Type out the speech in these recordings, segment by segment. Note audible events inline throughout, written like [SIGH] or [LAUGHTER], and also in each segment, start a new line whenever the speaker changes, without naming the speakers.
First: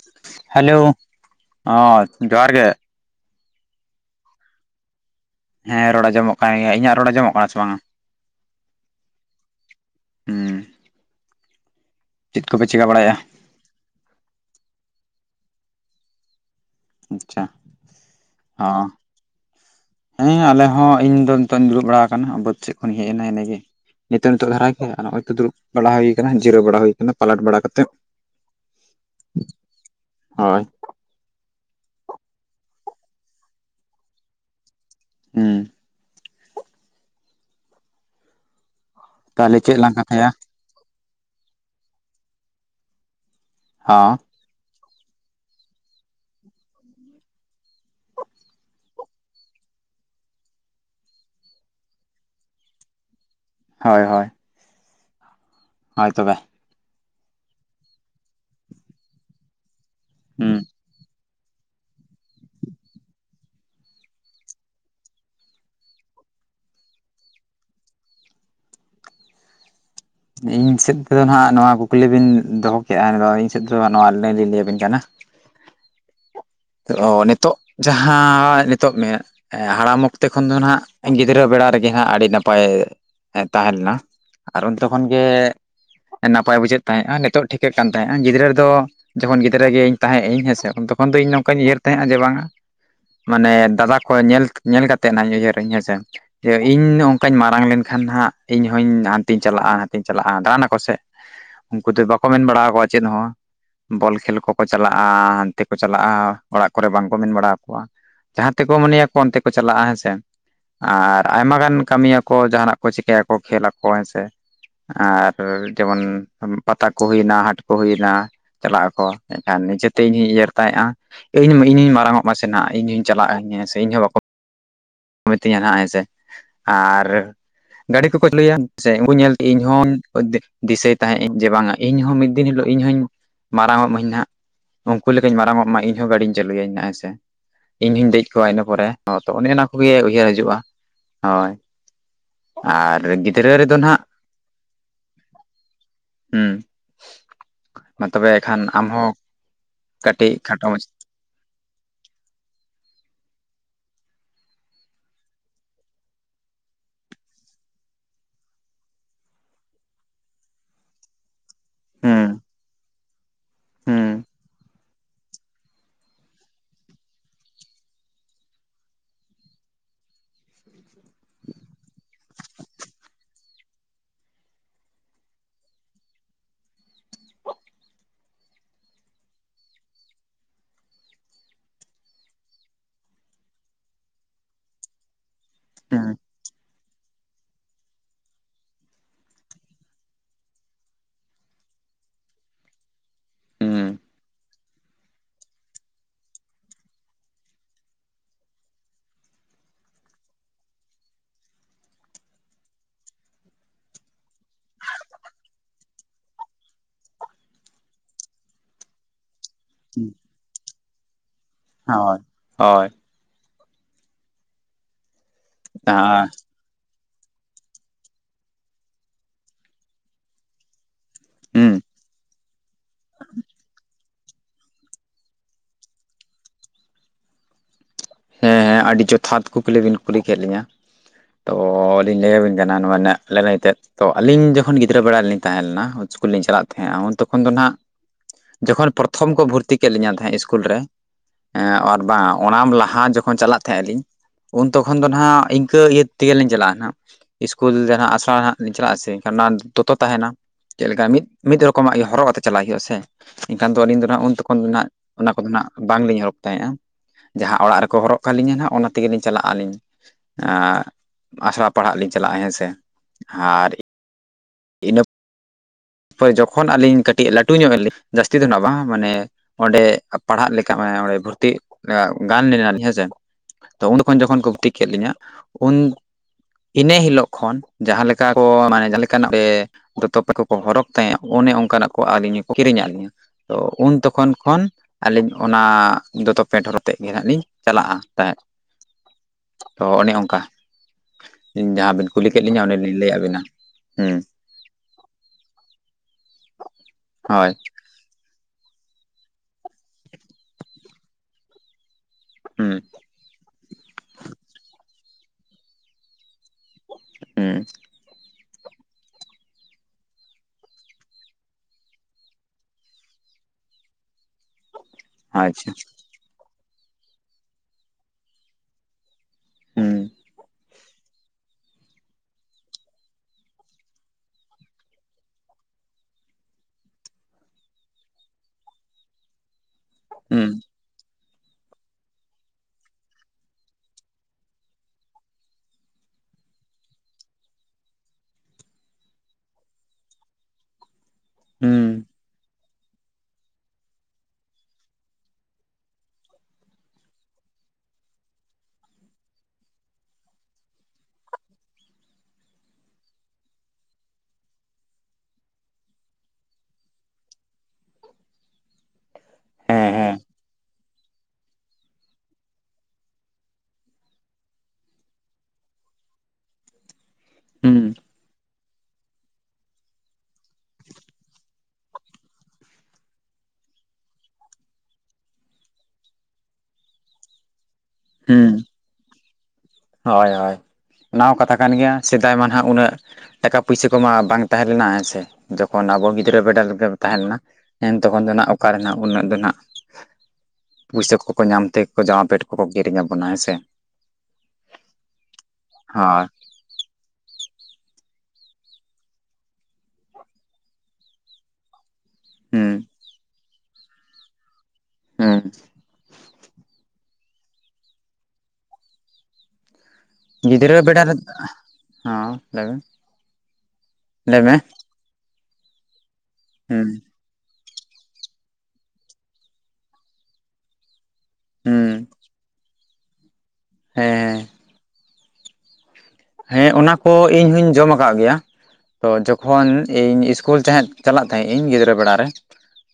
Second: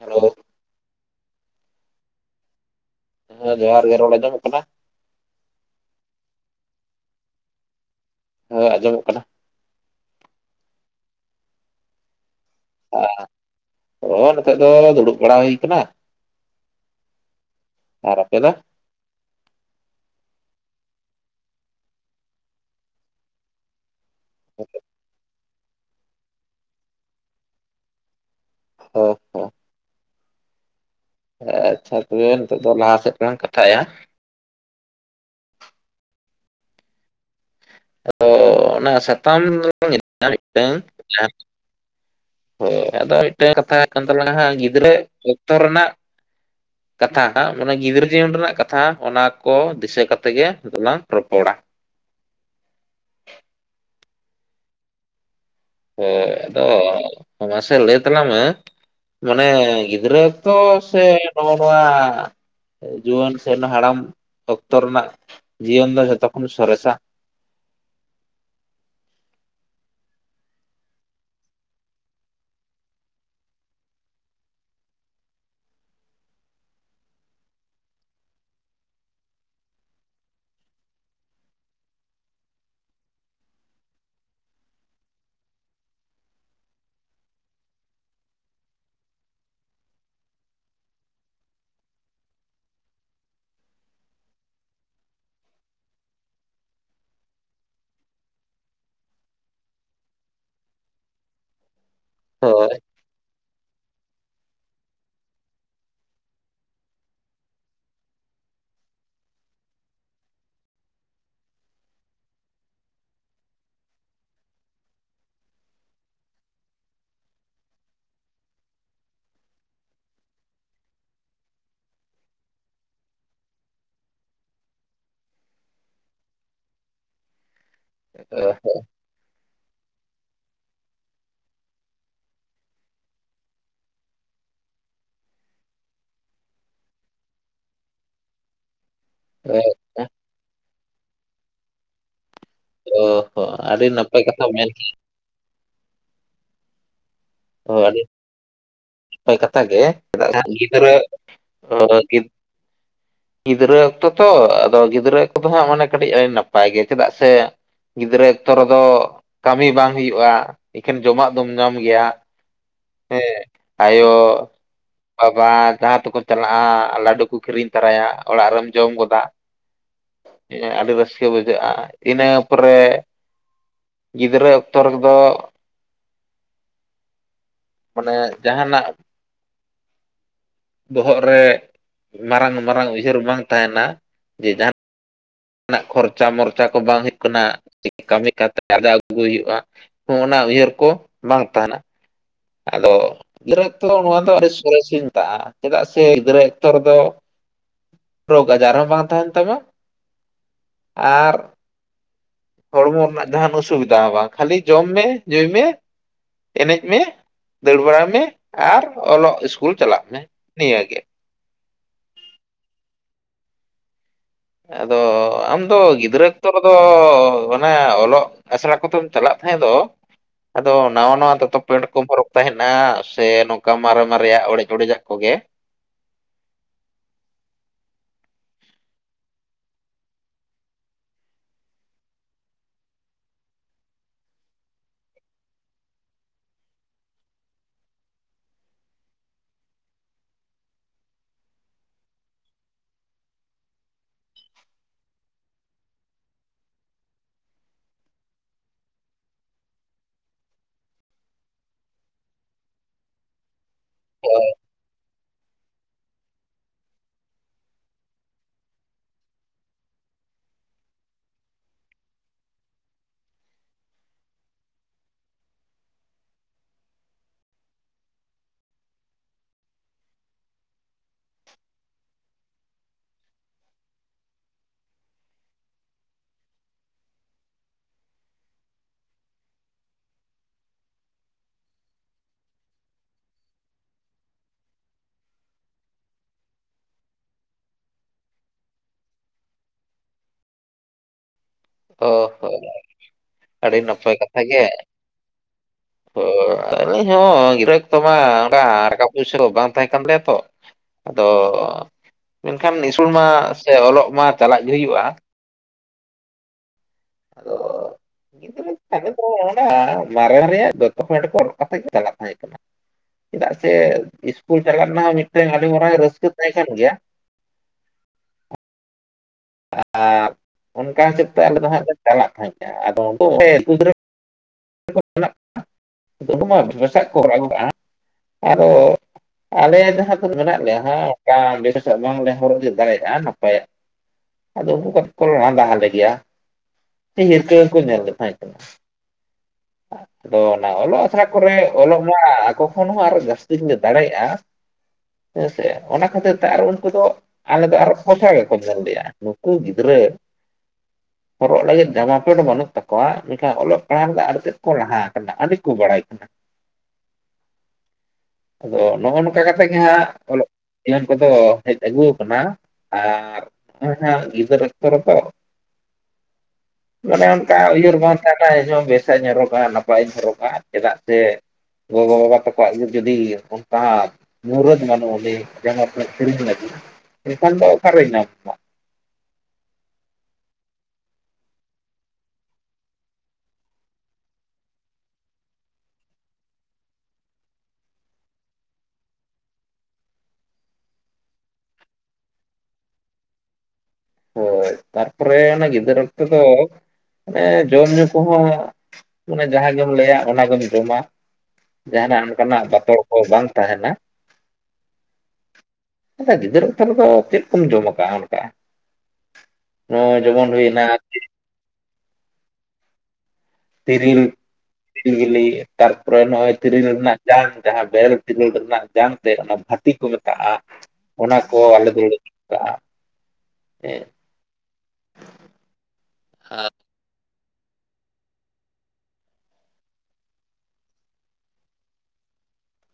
Hello
hello ᱦᱚᱸ ᱡᱚᱦᱟᱨ ᱜᱮ᱾
ᱦᱮᱸ ᱡᱚᱦᱟᱨ ᱜᱮ ᱨᱚᱲ ᱟᱸᱡᱚᱢᱚᱜ ᱠᱟᱱᱟ?
ᱦᱮᱸ ᱨᱚᱲ ᱟᱸᱡᱚᱢᱚᱜ ᱠᱟᱱ ᱜᱮᱭᱟ ᱤᱧᱟᱜ ᱨᱚᱲ ᱟᱸᱡᱚᱢᱚᱜ ᱠᱟᱱᱟ ᱥᱮ ᱵᱟᱝᱟ?
ᱦᱳ ᱟᱡᱚᱢᱚᱜ ᱠᱟᱱᱟ᱾
ᱦᱩᱸ ᱪᱮᱫ ᱠᱚᱯᱮ ᱪᱤᱠᱟ ᱵᱟᱲᱟᱭᱮᱜ-ᱟ?
ᱱᱚᱜ-ᱚ ᱱᱤᱛᱚᱜ ᱫᱚ ᱫᱩᱲᱩᱵ ᱵᱟᱲᱟ ᱦᱩᱭ ᱠᱟᱱᱟ᱾ ᱟᱨ ᱟᱯᱮ ᱫᱚ
ᱟᱪᱪᱷᱟ-ᱚᱸ᱾ ᱦᱮᱸ ᱟᱞᱮ ᱦᱚᱸ ᱤᱧᱫᱚ ᱱᱤᱛᱚᱧ ᱫᱩᱲᱩᱵ ᱵᱟᱲᱟ ᱠᱟᱱᱟ ᱵᱟᱹᱫᱽ ᱥᱮᱫ ᱠᱷᱚᱱᱤᱧ ᱦᱮᱡ ᱮᱱᱟ ᱮᱱᱮᱜᱮ᱾ ᱱᱤᱛᱚᱜ ᱱᱤᱛᱚᱜ ᱫᱷᱟᱨᱟ ᱜᱮ ᱟᱨ ᱚᱸᱜ-ᱚᱭ ᱱᱤᱛᱚᱜ ᱫᱩᱲᱩᱵ ᱵᱟᱲᱟ ᱦᱩᱭ ᱠᱟᱱᱟ ᱡᱤᱨᱟᱹᱣ ᱵᱟᱲᱟ ᱦᱩᱭ ᱠᱟᱱᱟ ᱯᱟᱞᱟᱴ ᱵᱟᱲᱟ ᱠᱟᱛᱮᱜ᱾
ᱦᱳᱭ ᱛᱚ᱾
ᱦᱳᱭ᱾
ᱟᱪᱪᱷᱟ ᱛᱚᱵᱮ ᱱᱤᱛᱚᱜ ᱫᱚ ᱞᱟᱦᱟ ᱥᱮᱫ ᱞᱟᱝ ᱠᱟᱛᱷᱟᱭᱟ᱾
ᱦᱩᱸ᱾
ᱟᱫᱚ ᱚᱱᱟ ᱥᱟᱛᱟᱢ
ᱛᱟᱦᱚᱞᱮ
ᱫᱚ
ᱪᱮᱫ
'
ᱞᱟᱝ ᱠᱟᱛᱷᱟᱭᱟ
[UNINTELLIGIBLE] '᱾ ᱴᱟᱹᱝ ᱦᱳᱭ ᱟᱫᱚ ᱢᱤᱜᱴᱟᱹᱝ ᱠᱟᱛᱷᱟ ᱦᱩᱭᱩᱜ ᱠᱟᱱ
ᱦᱚᱸ
ᱛᱟᱞᱟᱝ-ᱟ ᱦᱟᱸᱜ ᱜᱤᱫᱽᱨᱟᱹ᱾ ᱛᱚ ᱨᱮᱱᱟᱜ᱾ ᱠᱟᱛᱷᱟ ᱴᱟᱜ ᱢᱟᱱᱮ ᱜᱤᱫᱟᱹᱨ ᱡᱤᱭᱚᱱ ᱨᱮᱱᱟᱜ ᱠᱟᱛᱷᱟ ᱚᱱᱟ ᱠᱚ ᱫᱤᱥᱟᱹ ᱠᱟᱛᱮ ᱜᱮ ᱫᱚᱞᱟᱝ ᱨᱚᱯᱚᱲᱟ᱾
ᱦᱳᱭ ᱦᱳᱭ᱾
ᱦᱳᱭ ᱟᱫᱚ ᱢᱟᱥᱮ ᱞᱟᱹᱭ ᱛᱟᱞᱟᱝ ᱢᱮ ᱢᱟᱱᱮ ᱜᱤ ᱨᱮᱥᱚ
ᱦᱩᱸ
ᱥᱮ ᱱᱚᱜ ᱱᱚᱣᱟ ᱡᱩᱣᱟᱹᱱ ᱥᱮ ᱱᱟ ᱦᱟᱲᱟᱢ ᱚᱠᱛᱚ ᱨᱮᱱᱟᱜ ᱡᱤᱭᱚᱱ ᱫᱚ ᱡᱚᱛᱚ ᱠᱷᱚᱱ ᱥᱚᱨᱮᱥᱟ᱾
ᱤᱧ ᱥᱮᱫ ᱛᱮᱫᱚ ᱱᱷᱟᱜ ᱱᱚᱣᱟ ᱠᱩᱠᱞᱤ ᱵᱤᱱ ᱫᱚᱦᱚ ᱠᱮᱜ-ᱟ ᱟᱫᱚ ᱤᱧ ᱥᱮᱫ ᱛᱮᱫᱚ ᱦᱟᱸᱜ ᱱᱚᱣᱟ ᱞᱟᱹᱭ ᱞᱤᱧ ᱞᱟᱹᱭ ᱟᱵᱮᱱ ᱠᱟᱱᱟ᱾ ᱛᱚ ᱱᱤᱛᱚᱜ ᱡᱟᱸᱦᱟ ᱱᱤᱛᱚᱜ ᱢᱮᱭᱟ ᱮᱸ ᱦᱟᱲᱟᱢ ᱚᱠᱛᱮ ᱠᱷᱚᱱ ᱫᱚ ᱱᱷᱟᱜ ᱜᱤᱫᱽᱨᱟᱹ ᱵᱮᱲᱟ ᱨᱮᱜᱮ ᱦᱟᱸᱜ ᱟᱰᱤ ᱱᱟᱯᱟᱭ ᱮ ᱛᱟᱦᱮ ᱞᱮᱱᱟ᱾ ᱟᱨ ᱚᱱᱛᱮ ᱠᱷᱚᱱ ᱜᱮ ᱱᱟᱯᱟᱭ ᱵᱩᱡᱷᱟᱹᱜ ᱛᱟᱸᱦᱮᱜ-ᱟ ᱱᱤᱛᱚᱜ ᱴᱷᱤᱠᱟᱹᱜ ᱠᱟᱱ ᱛᱟᱸᱦᱮᱜ-ᱟ ᱜᱤᱫᱽᱨᱟᱹ ᱨᱮᱫᱚ ᱡᱮᱢᱚᱱ ᱜᱤᱫᱽᱨᱟᱹ ᱜᱮᱭᱤᱧ ᱛᱟᱸᱦᱮᱜ ᱟᱹᱧ ᱦᱮᱸ ᱥᱮ ᱛᱚᱠᱷᱚᱱ ᱫᱚ ᱤᱧ ᱱᱚᱝᱠᱟᱧ ᱩᱭᱦᱟᱹᱨ ᱛᱟᱸᱦᱮᱜ-ᱟ ᱡᱮ ᱵᱟᱝᱟ ᱢᱟᱱᱮ ᱫᱟᱫᱟ ᱠᱚ ᱧᱮᱞ ᱧᱮᱞ ᱠᱟᱛᱮ ᱱᱷᱟᱜ ᱩᱭᱦᱟᱹᱨ ᱟᱹᱧ ᱦᱮᱸ ᱥᱮ᱾ ᱡᱮ ᱤᱧ ᱱᱚᱝᱠᱟᱧ ᱢᱟᱨᱟᱝ ᱞᱮᱱᱠᱷᱟᱱ ᱦᱟᱸᱜ ᱤᱧ ᱦᱚᱧ ᱦᱟᱱᱛᱤᱧ ᱪᱟᱞᱟᱜ-ᱟ ᱱᱟᱛᱮᱧ ᱪᱟᱞᱟᱜ-ᱟ ᱫᱟᱸᱬᱟᱱᱟᱠᱚ ᱥᱮ ᱩᱱᱠᱩ ᱫᱚ ᱵᱟᱠᱚ ᱢᱮᱱ ᱵᱟᱲᱟᱣ
ᱦᱳᱭ
ᱠᱚᱣᱟ ᱪᱮᱫ ᱦᱚᱸ᱾ ᱵᱚᱞ ᱠᱷᱮᱞ ᱠᱚᱠᱚ ᱪᱟᱞᱟᱜ-ᱟ ᱦᱟᱱᱛᱮ ᱠᱚ ᱪᱟᱞᱟᱜ-ᱟ᱾ ᱚᱲᱟᱜ ᱠᱚᱨᱮ ᱵᱟᱝ ᱠᱚ ᱢᱮᱱ ᱵᱟᱲᱟᱣ ᱠᱚᱣᱟ ᱡᱟᱦᱟ ᱛᱮᱠᱚ ᱢᱚᱱᱮᱭᱟᱠᱚ ᱚᱱᱛᱮ ᱠᱚ ᱪᱟᱞᱟᱜ-ᱟ ᱦᱮᱸ ᱥᱮ ᱟᱨ ᱟᱭᱢᱟ ᱜᱟᱱ ᱠᱟᱢᱤᱭᱟᱠᱚ ᱡᱟᱦᱟ ᱱᱟᱜ ᱠᱚ ᱪᱤᱠᱟᱭᱟᱠᱚ ᱠᱷᱮᱞ ᱟᱠᱚ ᱦᱮᱸ ᱥᱮ ᱟᱨ ᱡᱮᱢᱚᱱ ᱯᱟᱛᱟ ᱠᱚ ᱦᱩᱭᱮᱱᱟ ᱦᱟᱴ ᱠᱚ ᱦᱩᱭᱮᱱᱟ ᱪᱟᱞᱟᱜ ᱟᱠᱚ ᱮᱱᱠᱷᱟᱱ ᱱᱤᱡᱮᱛᱮ ᱤᱧ ᱦᱩᱧ ᱩᱭᱦᱟᱹᱨ ᱛᱟᱦᱮᱸᱜ-ᱟ ᱤᱧ ᱤᱧ ᱦᱩᱧ ᱢᱟᱨᱟᱝᱚᱜ ᱢᱟᱥᱮ ᱱᱷᱟᱜ ᱤᱧ ᱦᱩᱧ ᱪᱟᱞᱟᱜ ᱟᱹᱧ ᱥᱮ ᱤᱧ ᱦᱚᱸ ᱵᱟᱠᱚ ᱢᱤᱛᱤᱧᱟ ᱱᱷᱟᱜ ᱦᱮᱸᱥᱮ ᱟᱨ ᱜᱟᱰᱤ ᱠᱚᱠᱚ ᱞᱟᱹᱭᱟ ᱥᱮ ᱩᱱᱠᱩ ᱧᱮᱞᱛᱮ ᱤᱧ ᱦᱚᱧ ᱫᱤᱥᱟᱹᱭ ᱛᱟᱦᱮᱸᱜ ᱟᱹᱧ ᱡᱮ ᱵᱟᱝᱟ ᱤᱧᱦᱚᱸ ᱢᱤᱫ ᱫᱤᱱ ᱦᱤᱞᱳᱜ ᱤᱧ ᱦᱚᱧ ᱢᱟᱨᱟᱝ ᱚᱜ ᱢᱟᱹᱧ ᱱᱷᱟᱜ ᱩᱱᱠᱩ ᱞᱮᱠᱟᱧ ᱢᱟᱨᱟᱝ ᱚᱜ ᱢᱟ ᱤᱧᱦᱚᱸ ᱜᱟᱰᱤᱧ ᱪᱟᱞᱩᱭᱟᱧ ᱱᱟᱜ ᱦᱮᱸᱥᱮ ᱤᱧ ᱦᱩᱧ ᱫᱮᱡ ᱠᱚᱣᱟ ᱤᱱᱟᱹ ᱯᱚᱨᱮ ᱦᱚᱸ ᱛᱚ ᱚᱱᱮ ᱚᱱᱟ ᱠᱚᱜᱮ ᱩᱭᱦᱟᱹᱨ ᱦᱤᱡᱩᱜ-ᱟ ᱦᱳᱭ ᱟᱨ
ᱚ ᱦᱚ
ᱜᱤᱫᱽᱨᱟᱹ ᱨᱮᱫᱚ
ᱟᱹᱰᱤ
ᱱᱷᱟᱜ
ᱱᱟᱯᱟᱭ ᱠᱟᱛᱷᱟ ᱢᱮᱱ
ᱦᱩᱸ᱾
ᱛᱚ ᱟᱰᱤ
ᱢᱟ ᱛᱚᱵᱮ ᱠᱷᱟᱱ ᱟᱢᱦᱚᱸ
ᱦᱳᱭ ᱠᱟᱛᱷᱟ ᱜᱮ ᱪᱮᱫᱟᱜ
ᱠᱟᱹᱴᱤᱡ
ᱥᱮ ᱦᱟᱸᱜ
ᱠᱷᱟᱴᱚ ᱢᱟᱪᱷᱟ
ᱜᱤᱫᱽᱨᱟᱹ ᱦᱳᱭ ᱜᱤᱫ ᱜᱤᱫᱽᱨᱟᱹ ᱚᱠᱛᱚ ᱛᱚ ᱟᱫᱚ ᱜᱤᱫᱽᱨᱟᱹ ᱚᱠᱛᱚ ᱫᱚ ᱦᱟᱸᱜ ᱢᱟᱱᱮ ᱠᱟᱴᱤᱡ ᱳᱭ ᱱᱟᱯᱟᱭ ᱜᱮ ᱪᱮᱫᱟᱜ ᱥᱮ ᱜᱤᱫᱽᱨᱟᱹ ᱚᱠᱛᱚ ᱨᱮᱫᱚ ᱠᱟᱢᱤ ᱵᱟᱝ ᱦᱩᱭᱩᱜ-ᱟ ᱮᱠᱷᱮᱱ ᱡᱚᱢᱟᱜ ᱫᱚᱢ ᱧᱟᱢ ᱜᱮᱭᱟ ᱦᱟᱸᱜ᱾
ᱦᱩᱸ
ᱦᱮᱸ ᱟᱭᱚ
ᱦᱩᱸ
ᱵᱟᱵᱟ᱾ ᱡᱟᱸᱦᱟ ᱛᱮᱠᱚ ᱪᱟᱞᱟᱜ-ᱟ ᱞᱟᱰᱩ ᱠᱩ ᱠᱤᱨᱤᱧ ᱛᱟᱨᱟᱭᱟ ᱚᱲᱟᱜ ᱨᱮᱢ ᱡᱚᱢ ᱜᱚᱫᱟ᱾ [UNINTELLIGIBLE] ᱟᱹᱰᱤ ᱨᱟᱹᱥᱠᱟᱹ ᱵᱩᱡᱷᱟᱹᱜᱼᱟ᱾ ᱤᱱᱟᱹ ᱯᱚᱨᱮ, ᱜᱤᱫᱽᱨᱟᱹ ᱚᱠᱛᱚ ᱨᱮᱫᱚ ᱱᱮ ᱡᱟᱦᱟᱸᱱᱟᱜ ᱵᱚᱦᱚᱜ ᱨᱮ, ᱢᱟᱨᱟᱝ ᱢᱟᱨᱟᱝ ᱩᱭᱦᱟᱹᱨ ᱵᱟᱝ ᱛᱟᱦᱮᱸᱱᱟ ᱡᱮ ᱡᱟᱦᱟᱸ ᱱᱟᱜ
ᱦᱩᱸ
ᱠᱷᱚᱨᱪᱟ ᱢᱚᱨᱪᱟ ᱠᱚ ᱵᱟᱝ ᱦᱩᱭᱩᱜ ᱠᱟᱱᱟᱜ ᱠᱟᱹᱢᱤ ᱠᱟᱛᱮ ᱟᱨᱡᱟᱣ ᱟᱹᱜᱩᱭ ᱦᱩᱭᱩᱜᱼᱟ, ᱚᱱᱟ ᱩᱭᱦᱟᱹᱨ ᱠᱚ ᱵᱟᱝ ᱛᱟᱦᱮᱸᱱᱟ᱾ ᱟᱫᱚ ᱜᱤᱫᱽᱨᱟᱹ ᱚᱠᱛᱚ ᱫᱚ
ᱦᱩᱸ
ᱱᱚᱣᱟ ᱫᱚ ᱟᱹᱰᱤ ᱥᱚᱨᱮᱥᱤᱧ ᱢᱮᱛᱟᱜᱼᱟ ᱪᱮᱫᱟᱜ ᱥᱮ ᱜᱤᱫᱽᱨᱟᱹ ᱚᱠᱛᱚ ᱨᱮᱫᱚ ᱨᱳᱜᱽ ᱟᱡᱟᱨ ᱦᱚᱸ ᱵᱟᱝ ᱛᱟᱦᱮᱸᱱ ᱛᱟᱢᱟ, ᱟᱨ ᱦᱚᱲᱢᱚ ᱨᱮᱱᱟᱜ ᱡᱟᱦᱟᱸᱱ ᱚᱥᱩᱵᱤᱫᱟ ᱦᱚᱸ ᱵᱟᱝ ᱠᱷᱟᱹᱞᱤ ᱡᱚᱢ ᱢᱮ, ᱧᱩᱭ ᱢᱮ, ᱮᱱᱮᱡ ᱢᱮ, ᱫᱟᱹᱲ ᱵᱟᱲᱟᱭ ᱢᱮ ᱟᱨ ᱚᱞᱚᱜ ᱤᱥᱠᱩᱞ ᱪᱟᱞᱟᱜ ᱢᱮ ᱱᱤᱭᱟᱹ ᱜᱮ᱾
ᱦᱳᱭ ᱦᱳᱭ᱾
ᱟᱫᱚ ᱟᱢ ᱫᱚ ᱜᱤᱫᱽᱨᱟᱹ ᱚᱠᱛᱚ ᱠᱚᱫᱚ ᱢᱟᱱᱮ ᱚᱞᱚᱜ ᱟᱥᱲᱟ ᱠᱚᱛᱮᱢ ᱪᱟᱞᱟᱜ ᱛᱟᱦᱮᱸᱫ ᱫᱚ ᱟᱫᱚ ᱱᱟᱣᱟ ᱱᱟᱣᱟ ᱫᱚᱛᱚ
ᱦᱩᱸ
ᱯᱮᱱᱴ ᱠᱚᱢ ᱦᱚᱨᱚᱜ ᱛᱟᱦᱮᱸᱱᱟ ᱥᱮ ᱱᱚᱝᱠᱟ ᱢᱟᱨᱮ ᱢᱟᱨᱮᱭᱟᱜ ᱚᱲᱮᱡ ᱚᱲᱮᱡᱟᱜ ᱠᱚᱜᱮ?
ᱦᱮᱸ ᱦᱮᱸ ᱟᱹᱰᱤ ᱡᱚᱛᱷᱟᱛ ᱠᱩᱠᱞᱤ ᱵᱤᱱ ᱠᱩᱞᱤ ᱠᱮᱫ ᱞᱤᱧᱟ᱾ ᱛᱚᱻ ᱞᱤᱧ ᱞᱟᱹᱭ ᱟᱵᱤᱱ ᱠᱟᱱᱟ ᱱᱚᱣᱟ ᱨᱮᱱᱟᱜ ᱞᱟᱹᱱᱟᱹᱭ ᱛᱮᱫ, ᱛᱚ ᱟᱹᱞᱤᱧ ᱡᱚᱠᱷᱚᱱ ᱜᱤᱫᱽᱨᱟᱹ ᱵᱮᱲᱟ ᱨᱮᱞᱤᱧ ᱛᱟᱦᱮᱸ ᱞᱮᱱᱟ ᱤᱥᱠᱩᱞ ᱞᱤᱧ ᱪᱟᱞᱟᱜ ᱛᱟᱦᱮᱸᱜᱼᱟ ᱩᱱ ᱛᱚᱠᱷᱚᱱ ᱫᱚ ᱱᱟᱦᱟᱜ ᱡᱚᱠᱷᱚᱱ ᱯᱨᱚᱛᱷᱚᱢ ᱠᱚ ᱵᱷᱩᱨᱛᱤ ᱠᱮᱫ ᱞᱤᱧᱟ ᱛᱟᱦᱮᱸᱫ ᱩᱥᱠᱩᱞ ᱨᱮ, ᱦᱮᱸ ᱟᱨ ᱵᱟᱝ ᱚᱱᱟᱢ ᱞᱟᱦᱟ ᱡᱚᱠᱷᱚᱱ ᱪᱟᱞᱟᱜ ᱛᱟᱦᱮᱸᱜ ᱟᱞᱤᱧ, ᱩᱱ ᱛᱚᱠᱷᱚᱱ ᱫᱚ ᱱᱟᱦᱟᱜ ᱤᱱᱠᱟᱹ ᱤᱭᱟᱹ ᱛᱮᱜᱮᱞᱤᱧ ᱪᱟᱞᱟᱜᱼᱟ ᱱᱟᱦᱟᱜ᱾ ᱤᱥᱠᱩᱞ ᱡᱟᱦᱟᱸ ᱟᱥᱲᱟ ᱦᱟᱸᱜ ᱞᱤᱧ ᱪᱟᱞᱟᱜᱼᱟ ᱥᱮ ᱮᱱᱠᱷᱟᱱ ᱚᱱᱟ ᱫᱚᱛᱚ ᱛᱟᱦᱮᱸᱱᱟ, ᱪᱮᱫ ᱞᱮᱠᱟ ᱢᱤᱫ ᱢᱤᱫ ᱨᱚᱠᱚᱢᱟᱜ ᱜᱮ ᱦᱚᱨᱚᱜ ᱠᱟᱛᱮᱜ ᱪᱟᱞᱟᱜ ᱦᱩᱭᱩᱜᱼ ᱟ ᱥᱮ, ᱮᱱᱠᱷᱟᱱ ᱫᱚ ᱟᱹᱞᱤᱧ ᱫᱚ ᱦᱟᱸᱜ ᱩᱱ ᱛᱚᱠᱷᱚᱱ ᱫᱚ ᱱᱟᱦᱟᱜ ᱚᱱᱟ ᱠᱚᱫᱚ ᱱᱟᱦᱟᱜ ᱵᱟᱝ ᱞᱤᱧ ᱦᱚᱨᱚᱜ ᱛᱟᱦᱮᱸᱫᱼᱟ, ᱡᱟᱦᱟᱸ ᱚᱲᱟᱜ ᱨᱮᱠᱚ ᱦᱚᱨᱚᱜ ᱚᱠᱟ ᱞᱤᱧᱟ ᱱᱟᱦᱟᱜ ᱚᱱᱟ ᱛᱮᱜᱮᱞᱤᱧ ᱪᱟᱞᱟᱜᱼᱟ ᱟᱹᱞᱤᱧ᱾ ᱟᱸᱻ, ᱟᱥᱲᱟ ᱯᱟᱲᱦᱟᱜ ᱞᱤᱧ ᱪᱟᱞᱟᱜᱼᱟ ᱦᱮᱸ ᱥᱮ ᱟᱨ ᱤᱱᱟᱹ ᱯᱚᱨᱮ ᱡᱚᱠᱷᱚᱱ ᱟᱹᱞᱤᱧ ᱠᱟᱹᱴᱤᱡᱽ ᱞᱟᱹᱴᱩ ᱧᱚᱜ ᱮᱱᱟ ᱞᱤᱧ ᱡᱟᱹᱥᱛᱤ ᱫᱚ ᱱᱟᱦᱟᱜ ᱵᱟᱝ ᱢᱟᱱᱮ ᱚᱸᱰᱮ ᱯᱟᱲᱦᱟᱜ ᱞᱮᱠᱟ ᱢᱟᱱᱮ ᱚᱸᱰᱮ ᱵᱷᱩᱨᱛᱤᱜ ᱜᱟᱱ ᱞᱮᱱᱟ ᱞᱤᱧ ᱦᱮᱸ ᱥᱮ᱾ ᱛᱚ ᱩᱱ [INAUDIBLE] ᱛᱚᱠᱷᱚᱱ ᱡᱚᱠᱷᱚᱱ ᱠᱚ ᱵᱷᱚᱨᱛᱤ ᱠᱮᱫ ᱞᱤᱧᱟᱹ ᱩᱱ ᱤᱱᱟᱹ ᱦᱤᱞᱳᱜ ᱠᱷᱚᱱ ᱡᱟᱦᱟᱸ ᱞᱮᱠᱟ ᱠᱚ ᱢᱟᱱᱮ ᱡᱟᱦᱟᱸ ᱞᱮᱠᱟᱱᱟᱜ ᱜᱮ ᱫᱚᱛᱚ‌ [INAUDIBLE] ᱠᱚ ᱦᱚᱨᱚᱜᱽ ᱛᱟᱦᱮᱸᱜ-ᱟ, ᱚᱱᱮ ᱚᱝᱠᱟᱱᱟᱜ ᱠᱚ ᱟᱹᱞᱤᱧ ᱦᱚᱸ ᱠᱚ ᱠᱤᱨᱤᱧ ᱟᱫ ᱞᱤᱧᱟ, ᱛᱚ ᱩᱱ ᱛᱚᱠᱷᱚᱱ ᱠᱷᱚᱱ ᱟᱹᱞᱤᱧ ᱚᱱᱟ ᱫᱚᱛᱚ ᱯᱮᱱᱴ ᱦᱚᱨᱚᱜ ᱟᱛᱮᱜ ᱜᱮ ᱦᱟᱸᱜ ᱞᱤᱧ ᱪᱟᱞᱟᱜᱼᱟ ᱛᱟᱦᱮᱸᱫ᱾ ᱛᱚ ᱚᱱᱮ ᱚᱝᱠᱟ᱾ ᱡᱟᱦᱟᱸ
ᱚ
ᱵᱤᱱ ᱠᱩᱞᱤ ᱠᱮᱫ ᱞᱤᱧᱟᱹ ᱚᱱ ᱞᱤᱧ ᱞᱟᱹᱭᱟᱫ ᱵᱤᱱᱟ ᱦᱩᱸ᱾
ᱛᱮᱜᱮ, ᱛᱚᱻ ᱟᱹᱞᱤᱧ
ᱦᱳᱭ
ᱦᱚᱸ [UNINTELLIGIBLE] ᱛᱚᱢᱟ ᱚᱝᱠᱟ ᱴᱟᱠᱟ ᱯᱩᱭᱥᱟᱹ ᱠᱚ ᱵᱟᱝ ᱛᱟᱦᱮᱸ ᱠᱟᱱ ᱛᱟᱞᱮᱭᱟ ᱛᱚ, ᱟᱫᱚ
ᱦᱩᱸ
ᱢᱮᱱᱠᱷᱟᱱ ᱤᱥᱠᱩᱞ ᱢᱟ ᱥᱮ ᱚᱞᱚᱜ ᱢᱟ ᱪᱟᱞᱟᱜ ᱜᱮ ᱦᱩᱭᱩᱜᱼᱟ, ᱟᱫᱚ
ᱦᱩᱸ᱾
ᱜᱤᱫᱽᱨᱟᱹ ᱡᱚᱠᱷᱟᱡᱽ ᱨᱮᱫᱚ ᱚᱱᱮ ᱢᱟᱨᱮ ᱨᱮᱭᱟᱜ ᱫᱚᱛᱚ ᱯᱮᱱᱰ ᱠᱚ ᱦᱚᱨᱚᱜ ᱠᱟᱛᱮ ᱜᱮ ᱪᱟᱞᱟᱜ ᱛᱟᱦᱮᱸᱜ ᱠᱟᱱᱟ᱾ ᱪᱮᱫᱟᱜ ᱥᱮ ᱤᱥᱠᱩᱞ ᱪᱟᱞᱟᱜ ᱨᱮᱱᱟᱜ ᱢᱤᱫᱴᱮᱱ ᱟᱹᱰᱤ
ᱟᱪᱪᱷᱟ
ᱢᱟᱨᱟᱝ ᱨᱟᱹᱥᱠᱟᱹ ᱛᱟᱦᱮᱸ ᱠᱟᱱ ᱜᱮᱭᱟ,
ᱦᱩᱸ
ᱟᱨ, ᱚᱱᱠᱟ ᱦᱤᱥᱟᱹᱵ ᱛᱮ ᱟᱞᱮ ᱫᱚ ᱦᱟᱸᱜ ᱞᱮ ᱪᱟᱞᱟᱜ ᱛᱟᱦᱮᱸᱫ-ᱟ ᱟᱫᱚ [UNINTELLIGIBLE] [UNINTELLIGIBLE] ᱟᱨᱚ ᱟᱞᱮ ᱡᱟᱦᱟᱸ ᱛᱤᱱᱟᱹᱜ
ᱦᱩᱸ
ᱢᱮᱱᱟᱜ ᱞᱮᱭᱟ ᱦᱟᱸᱜ ᱚᱝᱠᱟ [UNINTELLIGIBLE] ᱵᱟᱝᱞᱮ ᱦᱚᱨᱚᱜ ᱤᱫᱤ ᱫᱟᱲᱮᱭᱟᱜᱼᱟ ᱱᱟᱯᱟᱭᱟᱜ ᱟᱫᱚ ᱩᱱᱠᱩ ᱠᱟᱴ ᱠᱚ ᱞᱟᱸᱫᱟ ᱦᱟᱞᱮ ᱜᱮᱭᱟ, ᱦᱮᱸ ᱱᱤᱠᱟᱹ ᱜᱮᱠᱚ ᱧᱮᱞ ᱞᱮ ᱛᱟᱦᱮᱸᱡ ᱠᱟᱱᱟ᱾ ᱟᱜ ᱟᱫᱚ ᱚᱱᱟ ᱚᱞᱚᱜᱼᱟ? ᱛᱟᱨᱟ ᱠᱚᱨᱮ ᱚᱞᱚᱜ
ᱦᱩᱸ
ᱢᱟ ᱟᱠᱚ ᱠᱷᱚᱱ ᱦᱚᱸ ᱟᱨᱦᱚ ᱡᱟᱹᱥᱛᱤ ᱜᱮᱞᱮ ᱫᱟᱲᱮᱭᱟᱜᱼᱟ, ᱦᱮᱸ ᱥᱮ ᱚᱱᱟ ᱠᱷᱟᱹᱛᱤᱨ ᱛᱮ ᱟᱨ ᱩᱱᱠᱩ ᱫᱚ ᱟᱞᱮ ᱫᱚ ᱟᱨᱦᱚ ᱠᱚᱴᱷᱮ ᱜᱮᱠᱚ ᱡᱷᱟᱞ ᱞᱮᱭᱟ ᱱᱩᱠᱩ ᱜᱤᱫᱽᱨᱟᱹ, ᱦᱚᱨᱚᱜ ᱞᱟᱹᱜᱤᱫ ᱡᱟᱢᱟ ᱯᱮᱸᱴ ᱵᱟᱹᱱᱩᱜ ᱛᱟᱠᱚᱣᱟ ᱢᱮᱸᱠᱷᱟᱱ ᱚᱞᱚᱜ ᱯᱟᱲᱦᱟᱜ ᱨᱮᱫᱚ ᱟᱹᱰᱤ ᱛᱮᱫ ᱠᱚ ᱞᱟᱦᱟ ᱟᱠᱟᱱᱟ, ᱟᱹᱰᱤ ᱠᱚ ᱵᱟᱲᱟᱭ ᱠᱟᱱᱟ᱾ ᱟᱫᱚ ᱱᱚᱜᱼᱚ ᱱᱚᱠᱟ ᱠᱟᱛᱮ ᱜᱮ
ᱦᱮᱸ
ᱦᱟᱸᱜ
ᱦᱮᱸ
ᱚᱞᱚᱜ ᱜᱮᱭᱟᱱ ᱠᱚᱫᱚ ᱦᱮᱡᱽ ᱟᱹᱜᱩ ᱟᱠᱟᱱᱟ ᱟᱨ ᱱᱚᱜᱼᱚᱸᱭ ᱦᱟᱸᱜ ᱜᱤᱫᱟᱹᱨ ᱳᱠᱛᱳ ᱨᱮᱫᱚ ᱢᱟᱱᱮ ᱚᱱᱠᱟ
ᱦᱩᱸ
ᱩᱭᱦᱟᱹᱨ ᱵᱟᱝ ᱛᱟᱦᱮᱸᱱᱟ, ᱦᱮᱡ ᱦᱚᱸ ᱵᱮᱥ ᱪᱟᱜ ᱤᱧ ᱦᱚᱨᱚᱜᱽᱼᱟ ᱦᱟᱸᱜ ᱱᱟᱯᱟᱭᱤᱧ ᱦᱚᱨᱚᱜᱽᱼᱟ ᱦᱟᱸᱜ ᱪᱮᱫᱟᱜ ᱡᱮ ᱜᱚᱼᱵᱟᱵᱟ ᱵᱟᱵᱟ ᱛᱟᱠᱚᱣᱟᱜ ᱜᱮ ᱡᱩᱫᱤ ᱚᱱᱠᱟ ᱢᱩᱨᱟᱹᱫ ᱵᱟᱱᱩᱜ ᱟᱹᱱᱤᱡ ᱡᱮᱢᱚᱱ ᱟᱹᱠᱷᱤᱨᱤᱧ ᱞᱟᱹᱜᱤᱫ ᱮᱸᱠᱷᱟᱱ ᱫᱚ ᱚᱠᱟᱨᱤᱧ ᱧᱟᱢ ᱠᱚᱣᱟ?
ᱦᱩᱸ ᱦᱳᱭ ᱦᱳᱭ ᱚᱱᱟ ᱦᱚᱸ ᱠᱟᱛᱷᱟ ᱠᱟᱱ ᱜᱮᱭᱟ ᱥᱮᱫᱟᱭ ᱢᱟ ᱱᱷᱟᱸᱜ ᱩᱱᱟᱹᱜ ᱴᱟᱠᱟ ᱯᱩᱭᱥᱟᱹ ᱠᱚᱢᱟ ᱵᱟᱝ ᱛᱟᱦᱮᱸ ᱞᱮᱱᱟ ᱦᱮᱸ ᱥᱮ ᱡᱚᱠᱷᱚᱱ ᱟᱵᱚ ᱜᱤᱫᱽᱨᱟᱹ ᱵᱮᱲᱟ ᱨᱮᱜᱮ ᱛᱟᱦᱮᱸ ᱞᱮᱱᱟ, ᱮᱱ ᱛᱚᱠᱷᱚᱱ ᱫᱚ ᱱᱷᱟᱸᱜ ᱚᱠᱟ ᱨᱮ ᱱᱷᱟᱸᱜ ᱩᱱᱟᱹᱜ ᱫᱚ ᱱᱷᱟᱸᱜ ᱯᱩᱭᱥᱟᱹ ᱠᱚᱠᱚ ᱧᱟᱢ ᱛᱮᱜᱚ ᱠᱚ ᱡᱟᱢᱟ ᱯᱮᱸᱴ ᱠᱚᱠᱚ ᱠᱤᱨᱤᱧ ᱟᱵᱚᱱᱟ ᱦᱮᱸ ᱥᱮ?
ᱦᱳᱭ ᱛᱟᱨᱯᱚᱨᱮ ᱚᱱᱟ ᱜᱤᱫᱟᱹᱨ ᱚᱠᱛᱳ
ᱦᱳᱭ
ᱫᱚ ᱢᱟᱱᱮ ᱡᱚᱢ ᱧᱩᱸ ᱠᱚᱦᱚᱸ ᱢᱟᱱᱮ ᱡᱟᱦᱟᱸ ᱜᱮᱢ ᱞᱟᱹᱭᱼᱟ ᱚᱱᱟ ᱜᱮᱢ ᱡᱚᱢᱼᱟ, ᱡᱟᱦᱟᱸᱱᱟᱜ ᱚᱱᱠᱟᱱᱟᱜ
ᱦᱩᱸ
ᱵᱟᱛᱚᱲ ᱠᱚ ᱵᱟᱝ ᱛᱟᱦᱮᱸᱱᱟ᱾
ᱦᱩᱸ
ᱟᱫᱚ ᱜᱤᱫᱟᱹᱨ ᱚᱠᱛᱚ ᱨᱮᱫᱚ ᱪᱮᱫ ᱠᱚᱢ ᱟᱠᱟᱜᱼᱟ ᱚᱱᱠᱟ? ᱱᱚᱣᱟ ᱡᱚᱸ-
ᱜᱤᱫᱽᱨᱟᱹ ᱵᱮᱲᱟ ᱨᱮ [UNINTELLIGIBLE] ᱦᱚᱸ ᱞᱟᱹᱭ ᱵᱮᱱ?
ᱛᱤᱨᱤᱞ ᱵᱤᱞᱤ ᱛᱟᱨᱯᱚᱨᱮ ᱱᱚᱜᱼᱚᱭ ᱛᱤᱨᱤᱞ
ᱦᱩᱸ
ᱨᱮᱱᱟᱜ ᱡᱟᱝ ᱡᱟᱦᱟᱸ ᱵᱮᱨᱮᱞ ᱴᱤᱨᱤᱞ ᱨᱮᱱᱟᱜ ᱡᱟᱝ ᱛᱮᱫ ᱚᱱᱟ ᱵᱷᱟᱹᱛᱤ ᱠᱚ ᱢᱮᱛᱟᱜᱼᱟ, ᱚᱱᱟ ᱠᱚ
ᱦᱩᱸ
ᱟᱞᱮ ᱫᱚᱞᱮ [UNINTELLIGIBLE] ᱠᱟᱜᱼᱟ᱾
ᱦᱮᱸ ᱦᱮᱸ᱾ ᱦᱮᱸ ᱚᱱᱟ ᱠᱚ ᱤᱧ ᱦᱩᱧ ᱡᱚᱢ ᱟᱠᱟᱜ ᱜᱮᱭᱟ᱾ ᱛᱚ ᱡᱚᱠᱷᱚᱱ ᱤᱧ ᱤᱥᱠᱩᱞ ᱪᱟᱸᱦᱮᱫ ᱪᱟᱞᱟᱜ ᱛᱟᱦᱮᱸ ᱤᱧ ᱜᱤᱫᱽᱨᱟᱹ ᱵᱮᱲᱟ ᱨᱮ,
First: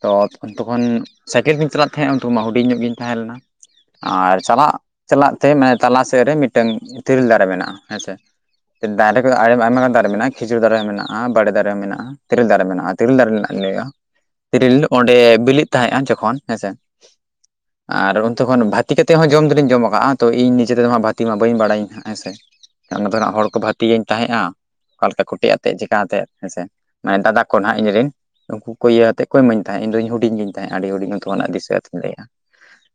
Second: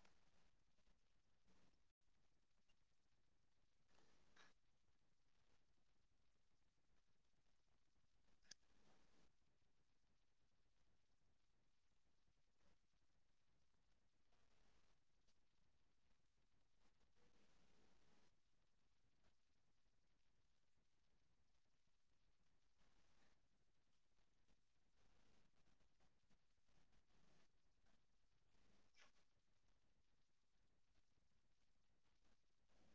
ᱛᱚ ᱛᱚᱠᱷᱚᱱ ᱛᱚᱠᱷᱚᱱ ᱥᱟᱭᱠᱮᱞ ᱛᱤᱧ ᱪᱟᱞᱟᱜ ᱛᱟᱦᱮᱸᱜ ᱩᱱ ᱛᱳ ᱢᱟ ᱦᱩᱰᱤᱧ ᱧᱚᱸᱜ ᱜᱤᱧ ᱛᱟᱦᱮᱸ ᱞᱮᱱᱟ, ᱟᱸᱨ ᱪᱟᱞᱟᱜ ᱪᱟᱞᱟᱜ ᱛᱮ ᱢᱮᱱᱮ ᱛᱟᱞᱟ ᱥᱮᱜ ᱨᱮ ᱢᱤᱫᱴᱟᱹᱝ ᱛᱤᱨᱤᱞ ᱫᱟᱨᱮ ᱢᱮᱱᱟᱜᱼᱟ ᱦᱮᱸ ᱥᱮ᱾ ᱮᱸ ᱫᱟᱨᱮ ᱠᱚᱫᱚ ᱟᱭ ᱟᱭᱢᱟ ᱜᱟᱱ ᱫᱟᱨᱮ ᱢᱮᱱᱟᱜᱼᱟ ᱠᱷᱤᱡᱩᱨ ᱫᱟᱨᱮ ᱦᱚᱸ ᱢᱮᱱᱟᱜᱼᱟ, ᱵᱟᱲᱮ ᱫᱟᱨᱮ ᱦᱚᱸ ᱢᱮᱱᱟᱜᱼᱟ, ᱛᱤᱨᱤᱞ ᱫᱟᱨᱮ ᱢᱮᱱᱟᱜᱼᱟ, ᱛᱤᱨᱤᱞ ᱫᱟᱨᱮ ᱨᱮᱱᱟᱜ ᱞᱤᱧ ᱞᱟᱹᱭᱼᱮᱜᱼᱟ᱾ ᱛᱤᱨᱤᱞ ᱚᱸᱰᱮ ᱵᱤᱞᱤᱫ ᱛᱟᱦᱮᱸᱜᱼᱟ ᱡᱚᱠᱷᱚᱱ ᱦᱮᱸᱥᱮ,
[INAUDIBLE]
ᱟᱨ ᱚᱱᱛᱮ ᱠᱷᱚᱱ ᱵᱷᱟᱛᱤ ᱠᱟᱛᱮᱜ ᱦᱚᱸ ᱡᱚᱢ ᱫᱚᱞᱤᱧ ᱡᱚᱢ ᱟᱠᱟᱜᱼᱟ, ᱛᱚ ᱤᱧ ᱱᱤᱡᱮ ᱛᱮᱢᱟ ᱵᱷᱟᱹᱛᱤ ᱢᱟ ᱵᱟᱹᱧ ᱵᱟᱲᱟᱭᱟᱹᱧ ᱦᱟᱸᱜ ᱦᱮᱸ ᱥᱮ᱾ ᱟᱸ ᱚᱱᱟ ᱫᱚ ᱱᱷᱟᱸᱜ ᱦᱚᱲ ᱠᱚ ᱵᱷᱟᱹᱛᱤ ᱟᱹᱧ ᱛᱟᱦᱮᱸᱜᱼᱟ, ᱚᱠᱟ ᱞᱮᱠᱟ ᱠᱚᱴᱮᱜ ᱟᱛᱮᱜ ᱪᱮᱠᱟ ᱦᱟᱛᱮᱫ ᱦᱮᱸ ᱥᱮ ᱢᱟᱱᱮ ᱫᱟᱫᱟ ᱠᱚ ᱱᱷᱟᱸᱜ ᱤᱧᱨᱤᱱ, ᱩᱝᱠᱩ ᱠᱚ ᱤᱭᱟᱹ ᱦᱟᱛᱮᱫ ᱠᱚ ᱤᱢᱟᱹᱧ ᱛᱟᱦᱮᱸᱜ ᱤᱧᱫᱩᱧ ᱦᱩᱰᱤᱧ ᱜᱤᱧ ᱛᱟᱦᱮᱸᱜᱼᱟ, ᱟᱹᱰᱤ ᱦᱩᱰᱤᱧ ᱩᱱ ᱛᱷᱚᱢᱚ ᱱᱟᱜ ᱫᱤᱥᱟᱹ ᱟᱫᱩᱧ ᱞᱟᱹᱭᱮᱜᱼᱟ᱾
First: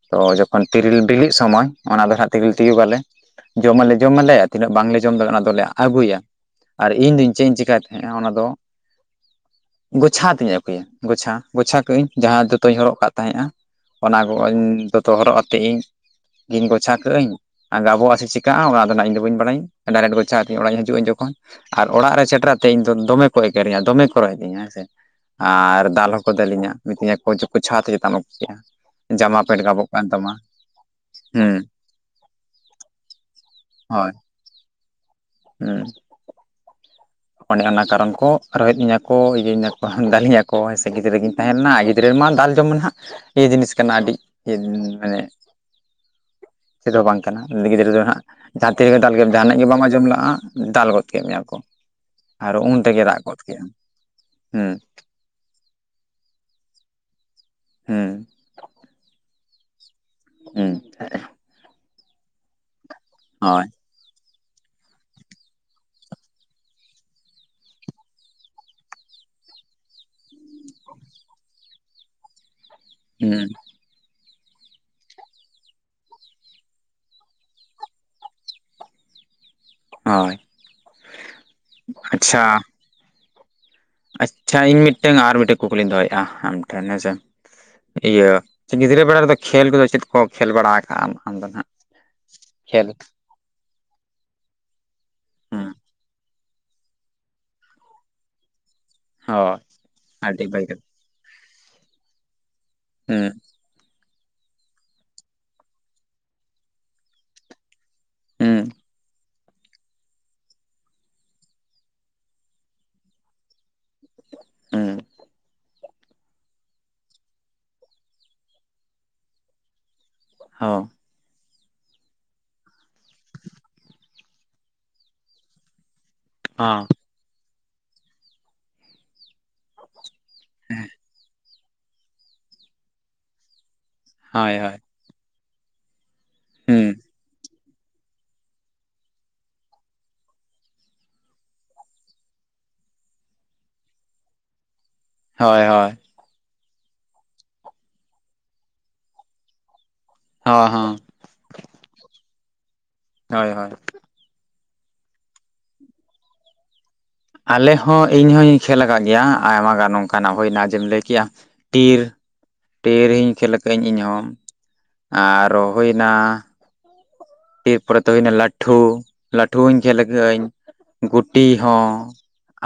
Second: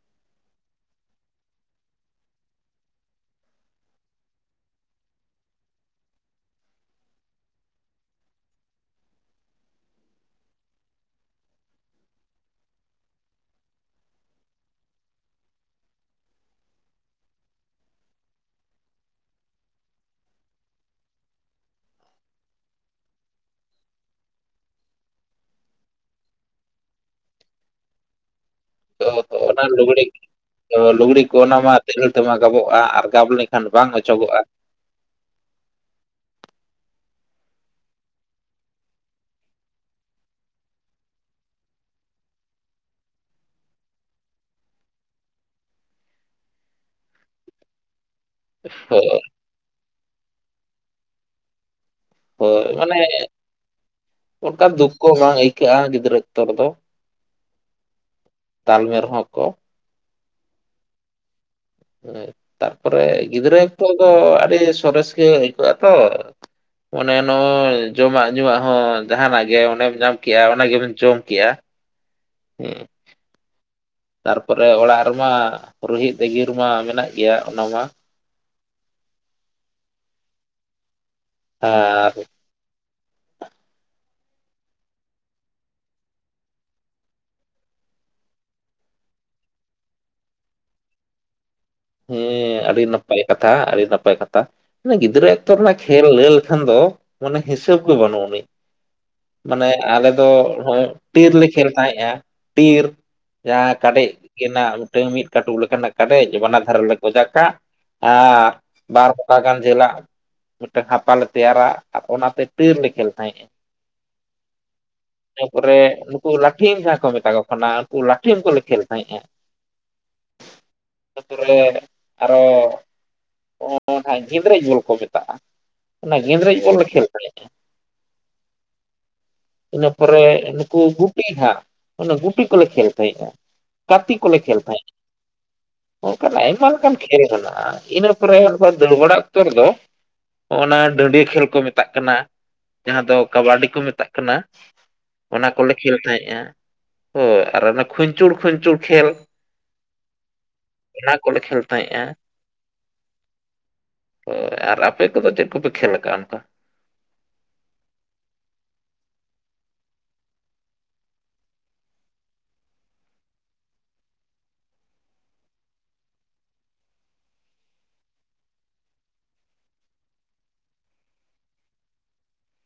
ᱛᱚ ᱡᱚᱠᱷᱚᱱ ᱛᱤᱨᱤᱞ ᱵᱤᱞᱤᱜ ᱥᱚᱢᱚᱭ ᱚᱱᱟ ᱫᱚ ᱱᱷᱟᱸᱜ ᱛᱤᱨᱤᱞ ᱛᱤᱭᱩᱜᱽ ᱟᱞᱮ ᱡᱚᱢ ᱟᱞᱮ ᱡᱚᱢ ᱟᱞᱮ ᱛᱤᱱᱟᱹᱜ ᱵᱟᱝ ᱞᱮ ᱡᱚᱢ ᱫᱟᱲᱮᱼᱟ, ᱚᱱᱟ ᱫᱚᱞᱮ ᱟᱹᱜᱩᱭᱟ ᱟᱨ ᱤᱧᱫᱩᱧ ᱪᱮᱜ ᱤᱧ ᱪᱮᱠᱟᱭ ᱛᱟᱦᱮᱸᱜᱼᱟ ᱚᱱᱟ ᱫᱚ ᱜᱚᱪᱷᱟ ᱦᱟᱛᱤᱧ ᱟᱹᱜᱩᱭᱟ ᱜᱚᱪᱷᱟ ᱜᱚᱪᱷᱟ ᱠᱟᱜ ᱟᱹᱧ ᱡᱟᱦᱟᱸ ᱫᱚᱛᱚᱧ ᱦᱚᱨᱚᱜ ᱠᱟᱜ ᱛᱟᱦᱮᱸᱜᱼᱟ ᱚᱱᱟ ᱜᱚᱜ ᱤᱧ ᱫᱚᱛᱚ ᱦᱚᱨᱚᱜ ᱟᱛᱮᱜ ᱤᱧ ᱤᱧ ᱜᱚᱪᱷᱟ ᱠᱟᱜ ᱟᱹᱧ ᱟᱨ ᱜᱟᱵᱚᱜᱼᱟ ᱥᱮ ᱪᱮᱠᱟᱜᱼᱟ ᱚᱱᱟ ᱫᱚ ᱱᱷᱟᱸᱜ ᱤᱧ ᱫᱚ ᱵᱟᱹᱧ ᱯᱟᱲᱟᱤᱧ ᱰᱟᱭᱨᱮᱴ ᱜᱚᱪᱷᱟ ᱟᱛᱤᱧ ᱚᱲᱟᱤᱧ ᱦᱤᱡᱩᱜᱟᱹᱧ ᱡᱚᱠᱷᱚᱱ ᱟᱨ ᱚᱲᱟᱜ ᱨᱮ ᱥᱮᱴᱮᱨ ᱟᱛᱮ ᱤᱧ ᱫᱚ ᱫᱚᱢᱮ ᱠᱚ ᱮᱸᱜᱮᱨᱤᱧᱟ ᱫᱚᱢᱮ ᱠᱚ ᱨᱚᱦᱮᱫᱤᱧᱟ ᱦᱮᱸ ᱥᱮ ᱟᱨ ᱫᱟᱞ ᱦᱚᱸ ᱠᱚ ᱫᱟᱹᱞᱤᱧᱟ ᱢᱤᱛᱟᱹᱧᱟᱠᱚ ᱡᱚ ᱪᱷᱟ ᱠᱟᱛᱮ ᱪᱮᱫᱟ ᱮᱢ ᱟᱹᱜᱩᱠᱮᱫᱟ
ᱛᱚ ᱚᱱᱟ ᱞᱩᱜᱲᱤᱜ ᱛᱚ ᱞᱩᱜᱽᱲᱤ ᱠᱚ
ᱦᱩᱸ
ᱚᱱᱟ ᱢᱟ ᱛᱤᱨᱤᱞ ᱛᱮᱢᱟ ᱜᱟᱵᱚᱜᱼᱟ ᱟᱨ ᱜᱟᱵ ᱞᱮᱱᱠᱷᱟᱱ ᱵᱟᱝ
ᱦᱳᱭ
ᱚᱪᱚᱜᱚᱜᱼᱟ᱾
ᱦᱩᱸ ᱚᱱᱮ ᱚᱱᱟ ᱠᱟᱨᱚᱱ ᱠᱚ ᱨᱚᱦᱮᱫ ᱤᱧᱟᱹ ᱠᱚ ᱤᱭᱟᱹᱧᱟᱹᱠᱚ ᱫᱟᱹᱞᱤᱧᱟᱠᱚ ᱦᱮᱸ ᱥᱮ ᱜᱤᱫᱽᱨᱟᱹ ᱜᱤᱧ ᱛᱟᱦᱮᱸ ᱞᱮᱱᱟ ᱜᱤᱫᱽᱨᱟᱹ ᱨᱮᱢᱟ ᱫᱟᱞ ᱡᱚᱢ ᱢᱟᱱᱮ ᱦᱟᱸᱜ ᱤᱭᱟᱹ ᱡᱤᱱᱤᱥ ᱠᱟᱱᱟ ᱟᱹᱰᱤ ᱤᱭᱟᱹ ᱢᱟᱱᱮ ᱪᱮᱫ ᱦᱚᱸ ᱵᱟᱝ ᱠᱟᱱᱟ ᱞᱤᱜᱤᱫᱽᱨᱟᱹ ᱨᱮᱢᱟ ᱦᱟᱜ ᱡᱟᱦᱟᱸ ᱛᱤᱨᱮᱜᱮ ᱫᱟᱞ
ᱦᱳᱭ
ᱠᱮᱫ ᱡᱟᱦᱟᱱᱟᱜ ᱜᱮ ᱵᱟᱢ ᱟᱸᱡᱚᱢ ᱞᱟᱜᱼᱟ ᱫᱟᱞ ᱜᱚᱫ ᱠᱮᱫ ᱢᱮᱭᱟ ᱠᱚ ᱟᱨ
ᱦᱳᱭ
ᱩᱱ
ᱢᱟᱱᱮ
ᱨᱮᱜᱮ ᱨᱟᱜ ᱜᱚᱫ ᱠᱮᱜ ᱟᱢ ᱦᱩᱸ
ᱚᱱᱠᱟᱱ ᱫᱩᱠ ᱠᱚ ᱵᱟᱝ ᱟᱹᱭᱠᱟᱹᱜᱼᱟ ᱜᱤᱫᱽᱨᱟᱹ ᱚᱠᱛᱚ ᱨᱮᱫᱚ
ᱦᱩᱸ
ᱛᱟᱞ ᱢᱮ ᱨᱮᱦᱚᱸ ᱠᱚ
ᱦᱩᱸ
ᱛᱟᱨᱯᱚᱨᱮ ᱜᱤᱫᱽᱨᱟᱹ
ᱦᱳᱭ
ᱚᱠᱛᱚ ᱫᱚ ᱟᱹᱰᱤ ᱥᱚᱨᱮᱥ ᱜᱮ ᱟᱹᱭᱠᱟᱹᱜᱼᱟ ᱛᱚ ᱚᱱᱮ ᱱᱚᱜᱼᱚᱭ ᱡᱚᱢᱟᱜ ᱧᱩᱣᱟᱜ ᱦᱚᱸ ᱡᱟᱦᱟᱱᱟᱜ ᱜᱮ ᱚᱱᱮᱢ ᱧᱟᱢ ᱠᱮᱜᱼᱟ ᱚᱱᱟᱜᱮᱢ ᱡᱚᱢ ᱠᱮᱜᱼᱟ ᱦᱮᱸ
ᱦᱩᱸ
ᱛᱟᱨᱯᱚᱨᱮ ᱚᱲᱟᱜ ᱨᱮᱢᱟ ᱨᱳᱦᱤᱛ ᱮᱜᱮᱨ ᱢᱟ ᱢᱮᱱᱟᱜ ᱜᱮᱭᱟ ᱚᱱᱟ ᱢᱟ
ᱦᱳᱭ
ᱟᱨ
ᱟᱪᱪᱷᱟ ᱟᱪᱪᱷᱟ ᱤᱧ ᱢᱤᱫᱴᱮᱝ ᱟᱨ ᱢᱤᱫᱴᱮᱡ ᱠᱩᱠᱞᱤᱧ ᱫᱚᱦᱚᱭᱮᱫᱼᱟ ᱟᱢ ᱴᱷᱮᱱ ᱦᱮᱸ ᱥᱮ ᱤᱭᱟᱹ ᱪᱮ ᱜᱤᱫᱽᱨᱟᱹ ᱵᱮᱲᱟ ᱨᱮᱫᱚ ᱠᱷᱮᱞ ᱠᱚᱫᱚ ᱪᱮᱫ ᱠᱚ ᱠᱷᱮᱞ ᱵᱟᱲᱟ ᱟᱠᱟᱼᱟᱢ ᱟᱢ ᱫᱚ ᱱᱟᱦᱟᱜ?
ᱦᱮᱸ ᱟᱹᱰᱤ
ᱠᱷᱮᱞ
ᱱᱟᱯᱟᱭ ᱠᱟᱛᱷᱟ ᱟᱹᱰᱤ ᱱᱟᱯᱟᱭ ᱠᱟᱛᱷᱟ ᱜᱤᱫᱽᱨᱟᱹ ᱮᱠᱛᱚ
ᱦᱮᱸ
ᱨᱮᱱᱟᱜ ᱠᱷ ᱠᱷᱮᱞ ᱞᱟᱹᱭ ᱞᱮᱠᱷᱟᱱ ᱫᱚ ᱢᱟᱱᱮ ᱦᱤᱥᱟᱹᱵ ᱜᱮ ᱵᱟᱹᱱᱩ ᱟᱹᱱᱤᱡ
ᱦᱳᱭ
ᱢᱟᱱᱮ ᱟᱞᱮ ᱫᱚ
ᱟᱹᱰᱤ ᱵᱷᱟᱹᱜᱤ
ᱱᱚᱜᱼᱚᱭ ᱴᱤᱨ ᱞᱮ ᱠᱷᱮᱞ ᱛᱟᱦᱮᱸᱫᱼᱟ ᱴᱤᱨ
ᱦᱮᱸ
ᱡᱟᱦᱟᱸ ᱠᱟᱰᱮᱡ ᱜᱮᱱᱟᱜ ᱢᱤᱫᱴᱟᱝ ᱢᱤᱫ ᱠᱟᱹᱴᱩᱵ ᱞᱮᱠᱟᱱᱟᱜ ᱠᱟᱴᱮᱡ ᱵᱟᱱᱟᱨ ᱫᱷᱟᱨᱮ ᱨᱮᱞᱮ ᱜᱚᱡᱟ ᱠᱟᱜ ᱟ
ᱦᱩᱸ
ᱵᱟᱨ ᱢᱚ ᱯᱟᱜᱟᱱ ᱡᱷᱟᱹᱞᱟᱜ ᱢᱤᱫᱴᱟᱝ ᱦᱟᱯᱟ ᱞᱮ ᱛᱮᱭᱟᱨᱟ ᱟᱨ ᱚᱱᱟᱛᱮ ᱴᱤᱨ ᱞᱮ ᱠᱷᱮᱞ ᱛᱟᱦᱮᱸᱜ ᱮ
ᱦᱩᱸ
ᱛᱟᱯᱚᱨᱮ ᱠᱩ ᱞᱟᱴᱷᱤᱢ ᱡᱟᱦᱟᱸ ᱠᱚ ᱢᱮᱛᱟ ᱠᱚ ᱠᱟᱱᱟ ᱩᱱᱠᱩ ᱞᱟᱴᱷᱤᱢ ᱠᱚᱞᱮ ᱠᱷᱮᱞ ᱛᱟᱦᱮᱸᱫᱼᱟ᱾
ᱦᱚ
ᱛᱩ ᱨᱮ ᱟᱨᱚ ᱚ ᱚ ᱱᱟᱦᱟᱜ ᱜᱤᱫᱽᱨᱟᱹ ᱡᱩᱞ ᱠᱚ ᱢᱮᱛᱟᱜᱼᱟ ᱚᱱᱟ ᱜᱤᱫᱽᱨᱡ ᱡᱳᱞ
ᱦᱚᱸ
ᱞᱮ ᱠᱷᱮᱞ ᱛᱟᱦᱮᱸᱜᱼᱟ ᱤᱱᱟᱹ ᱯᱚᱨᱮ ᱱᱩᱠᱩ ᱜᱩᱴᱤ ᱦᱟᱸᱜ ᱚᱱᱟ ᱜᱩᱴᱤ ᱠᱚᱞᱮ ᱠᱷᱮᱞ ᱛᱟᱦᱮᱸᱜᱼᱟ᱾ ᱠᱟᱯᱤ ᱠᱚᱞᱮ
ᱦᱳᱭ
ᱠᱷᱮᱞ
ᱦᱳᱭ
ᱛᱟᱦᱮᱜ ᱚᱱᱠᱟᱱ ᱟᱭᱢᱟ
ᱦᱩᱸ
ᱞᱮᱠᱟᱱ ᱠᱷᱮᱞ ᱢᱮᱱᱟᱜᱼᱟ ᱤᱱᱟᱹ ᱯᱚᱨᱮ [UNINTELLIGIBLE] ᱚᱲᱟᱜ ᱩᱛᱟᱹᱨ ᱫᱚ ᱚᱱᱟ ᱰᱟᱹᱰᱤᱭᱟᱹ ᱠᱷᱮᱞ ᱠᱚ ᱢᱮᱛᱟᱜ ᱠᱟᱱᱟ ᱡᱟᱦᱟᱸ ᱫᱚ ᱠᱟᱵᱟᱰᱤ ᱠᱚ ᱢᱮᱛᱟᱜ ᱠᱟᱱᱟ᱾ ᱚᱱᱟ
ᱦᱳᱭ
ᱠᱚᱞᱮ
ᱦᱳᱭ
ᱠᱷᱮᱞ ᱛᱟᱦᱮᱸᱫᱼᱟ ᱦᱳᱭ ᱟᱨ ᱚᱱᱟ ᱠᱷᱩᱧᱪᱩᱲ ᱠᱷᱩᱧᱪᱩᱲ ᱠᱷᱮᱞ᱾
ᱦᱚ ᱦᱚ
ᱚᱱᱟ ᱠᱚᱞᱮ ᱠᱷᱮᱞ ᱛᱟᱦᱮᱸᱫᱼᱟ᱾
ᱦᱳᱭ ᱦᱳᱭ
ᱦᱳᱭ ᱟᱨ ᱟᱯᱮ ᱠᱚᱫᱚ ᱪᱮᱫ ᱠᱚᱯᱮ ᱠᱷᱮᱞ ᱟᱠᱟᱫᱼᱟ ᱚᱱᱠᱟ?
ᱟᱞᱮ ᱦᱚᱸ ᱤᱧ ᱦᱚᱸᱧ ᱠᱷᱮᱞ ᱟᱠᱟᱫ ᱜᱮᱭᱟ ᱟᱭᱢᱟ ᱜᱟᱱ ᱚᱱᱠᱟᱱᱟᱜ ᱦᱩᱭᱱᱟ ᱡᱮᱢ ᱞᱟᱹᱭ ᱠᱮᱜᱼᱟ ᱴᱤᱨ᱾ ᱴᱤᱨ ᱤᱧ ᱠᱷᱮᱞ ᱟᱠᱟᱫᱟ ᱤᱧᱦᱚᱸ᱾ ᱟᱨ ᱨᱚ ᱦᱚᱱᱟ ᱮᱨ ᱯᱚᱨᱮ ᱫᱚ ᱦᱩᱭᱱᱟ ᱞᱟᱹᱴᱷᱩ ᱞᱟᱹᱴᱷᱩ ᱦᱚᱸᱧ ᱠᱷᱮᱞ ᱠᱟᱹᱜ-ᱟᱹᱧ, ᱜᱩᱴᱤ ᱦᱚᱸ ᱾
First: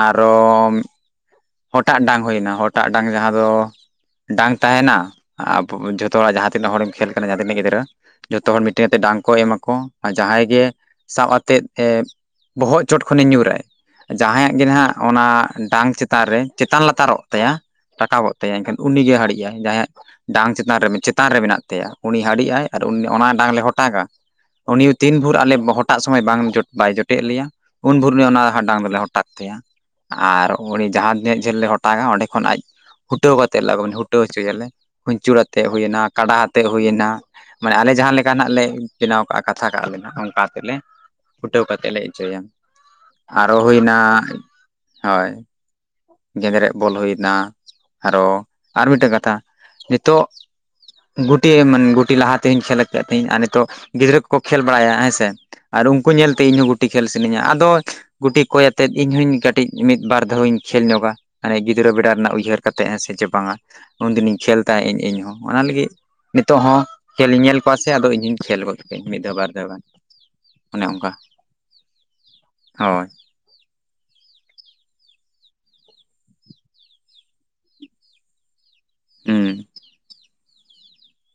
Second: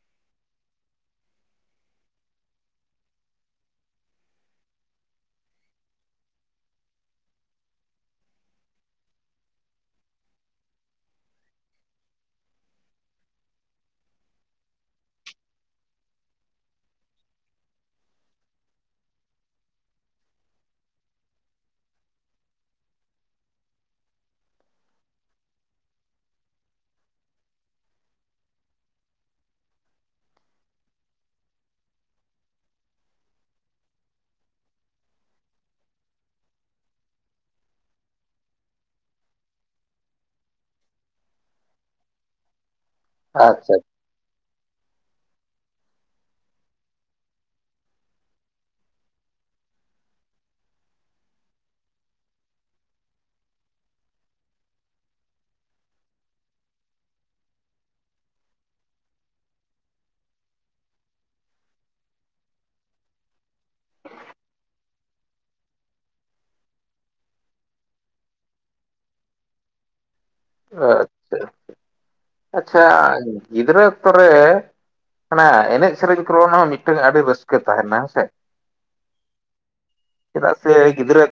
ᱟᱨᱚ ᱦᱚᱴᱟᱜ ᱰᱟᱝ ᱦᱩᱭᱱᱟ, ᱦᱚᱴᱟᱜ ᱰᱟᱝ ᱡᱟᱦᱟᱸ ᱫᱚ ᱰᱟᱝ ᱛᱟᱦᱮᱱᱟ ᱟ ᱡᱷᱚᱛᱚ ᱦᱚᱲᱟᱜ ᱡᱟᱦᱟᱸ ᱛᱤᱱᱟᱹᱜ ᱦᱚᱲᱮᱢ ᱠᱷᱮᱞ ᱠᱟᱱᱟ ᱡᱟᱦᱟᱸ ᱛᱤᱱᱟᱹᱜ ᱜᱤᱫᱽᱨᱟᱹ ᱡᱚᱛᱚ ᱦᱚᱲ ᱢᱤᱫᱴᱮᱱ ᱠᱟᱛᱮᱫ ᱰᱟᱝ ᱠᱚ ᱮᱢᱟ ᱠᱚ ᱟᱨ ᱡᱟᱦᱟᱸᱭ ᱜᱮ ᱥᱟᱵ ᱟᱛᱮᱫ ᱮ ᱵᱚᱦᱚᱜ ᱪᱚᱴ ᱠᱷᱚᱱᱮ ᱧᱩᱨᱟᱭ ᱡᱟᱦᱟᱸᱭᱟᱜ ᱜᱮ ᱱᱟᱦᱟᱜ ᱚᱱᱟ ᱰᱟᱝ ᱪᱮᱛ ᱛᱟᱱ ᱨᱮ ᱪᱮᱛᱟᱱ ᱞᱟᱛᱟᱨᱚᱜ ᱛᱟᱭᱟ ᱨᱟᱠᱟᱵᱚᱜ ᱛᱟᱭᱟ ᱮᱱᱠᱷᱟᱱ ᱩᱱᱤᱜᱭ ᱦᱟᱹᱲᱤᱡ ᱟᱭ ᱡᱟᱦᱟᱸᱭᱟᱜ ᱰᱟᱝ ᱪᱮᱛᱟᱱ ᱨᱮ ᱨᱮ ᱢᱮᱱᱟᱜ ᱛᱟᱭᱟ ᱩᱱᱤ ᱦᱟᱹᱰᱤᱜ ᱟᱭ, ᱟᱨ ᱩᱱᱤ ᱚᱱᱟ ᱰᱟᱝ ᱞᱮ ᱦᱚᱴᱟᱜᱟ ᱩᱱᱤ ᱛᱤᱱ ᱵᱷᱳᱨ ᱟᱞᱮ ᱦᱚᱴᱟᱜ ᱥᱚᱢᱚᱭ ᱵᱟᱝ ᱵᱟᱭ ᱡᱚᱴᱮᱫ ᱞᱮᱭᱟ ᱩᱱ ᱵᱷᱚᱨ ᱩᱱᱤ ᱚᱱᱟ ᱦᱟ ᱰᱟᱝ ᱫᱚᱞᱮ ᱦᱚᱴᱟᱜ ᱛᱟᱭᱟ, ᱟᱨ ᱩᱱᱤ ᱡᱟᱦᱟᱸ ᱛᱤᱱᱟᱹᱜ ᱡᱷᱟᱹᱞ ᱞᱮ ᱦᱚᱴᱟᱜᱟ ᱚᱸᱰᱮ ᱠᱷᱚᱱ ᱟᱡ ᱦᱩᱴᱟᱹᱣ ᱠᱟᱛᱮᱫ ᱞᱮ ᱟᱜᱩ ᱢᱟᱱᱮ ᱦᱩᱴᱟᱹᱣ ᱦᱚᱪᱚᱭᱟᱞᱮ ᱠᱷᱩᱧᱪᱩᱨ ᱟᱛᱮᱫ ᱦᱩᱭᱮᱱᱟ, ᱠᱟᱰᱟ ᱟᱛᱮᱫ ᱦᱩᱭᱱᱟ ᱢᱟᱱᱮ ᱟᱞᱮ ᱡᱟᱦᱟᱸ ᱞᱮᱠᱟ ᱱᱟᱜ ᱞᱮ ᱵᱮᱱᱟᱣ ᱠᱟᱜᱼᱟ ᱠᱟᱛᱷᱟ ᱠᱟᱜᱼᱟ ᱞᱮ ᱚᱱᱠᱟ ᱟᱛᱮᱜ ᱞᱮ ᱦᱩᱴᱟᱹᱣ ᱠᱟᱛᱮᱫ ᱞᱮ ᱦᱚᱪᱚᱭᱟ, ᱟᱨᱚ
ᱟᱪᱪᱷᱟ
ᱦᱩᱭᱱᱟ ᱦᱳᱭ ᱾ ᱜᱮᱫᱨᱮᱡ ᱵᱚᱞ ᱦᱩᱭ ᱮᱱᱟ, ᱟᱨᱚ ᱟᱨ ᱢᱤᱫᱴᱮᱱ ᱠᱟᱛᱷᱟ ᱱᱤᱛᱚᱜ ᱜᱩᱴᱤ ᱢᱟᱱᱮ ᱜᱩᱴᱤ ᱞᱟᱦᱟ ᱛᱮᱧ ᱠᱷᱮᱞ ᱠᱮᱫ ᱛᱟᱦᱮᱧ ᱟᱨ ᱱᱤᱛᱚᱜ ᱜᱤᱫᱽᱨᱟᱹ ᱠᱚᱠᱚ ᱠᱷᱮᱞ ᱵᱟᱲᱟᱭᱟ ᱦᱮᱸ ᱥᱮ ᱟᱨ ᱩᱱᱠᱩ ᱧᱮᱞᱛᱮ ᱤᱧ ᱦᱚᱸ ᱜᱩᱴᱤ ᱠᱷᱮᱞ ᱥᱟᱱᱟᱹᱧᱟ ᱟᱫᱚ ᱜᱩᱴᱤ ᱠᱚᱭ ᱟᱛᱮᱫ ᱤᱧ ᱦᱚᱧ ᱠᱟᱹᱴᱤᱡ ᱢᱤᱫ ᱵᱟᱨ ᱫᱷᱟᱣ ᱤᱧ ᱠᱷᱮᱞ ᱧᱚᱜᱟ ᱢᱟᱱᱮ ᱜᱤᱫᱽᱨᱟᱹ ᱵᱮᱲᱟ ᱨᱮᱱᱟᱜ ᱩᱭᱦᱟᱹᱨ ᱠᱟᱛᱮᱜ ᱦᱮᱸ ᱥᱮ ᱪᱮ ᱵᱟᱝᱟ ᱩᱱ ᱫᱤᱱ ᱤᱧ ᱠᱷᱮᱞ ᱛᱟᱦᱮᱜ ᱤᱧ ᱤᱧᱦᱚᱸ ᱚᱱᱟ ᱞᱟᱹᱜᱤᱫ ᱱᱤᱛᱚᱜ ᱦᱚᱸ ᱠᱷᱮᱞ ᱤᱧ ᱧᱮᱞ ᱠᱚᱣᱟ ᱥᱮ ᱟᱫᱚ ᱤᱧ ᱦᱚᱸᱧ ᱠᱷᱮᱞ ᱜᱚᱫ ᱠᱮᱜ ᱢᱤᱫ ᱫᱷᱟᱣ ᱵᱟᱨ ᱫᱷᱟᱣ ᱜᱟᱱ ᱾
ᱟᱪᱪᱷᱟ, ᱟᱪᱪᱷᱟ
ᱦᱳᱭ
ᱜᱤᱫᱽᱨᱟᱹ ᱚᱠᱛᱚ ᱨᱮ ᱚᱱᱟ ᱮᱱᱮᱡ ᱥᱮᱨᱮᱧ ᱠᱚᱨᱮᱱᱟᱜ ᱦᱚᱸ ᱢᱤᱫᱴᱟᱝ ᱟᱹᱰᱤ ᱨᱟᱹᱥᱠᱟᱹ ᱛᱟᱦᱮᱱᱟ ᱦᱮᱸ ᱥᱮ ᱾
ᱦᱩᱸ ᱾
ᱪᱮᱫᱟᱜ ᱥᱮ ᱜᱤᱫᱽᱨᱟᱹ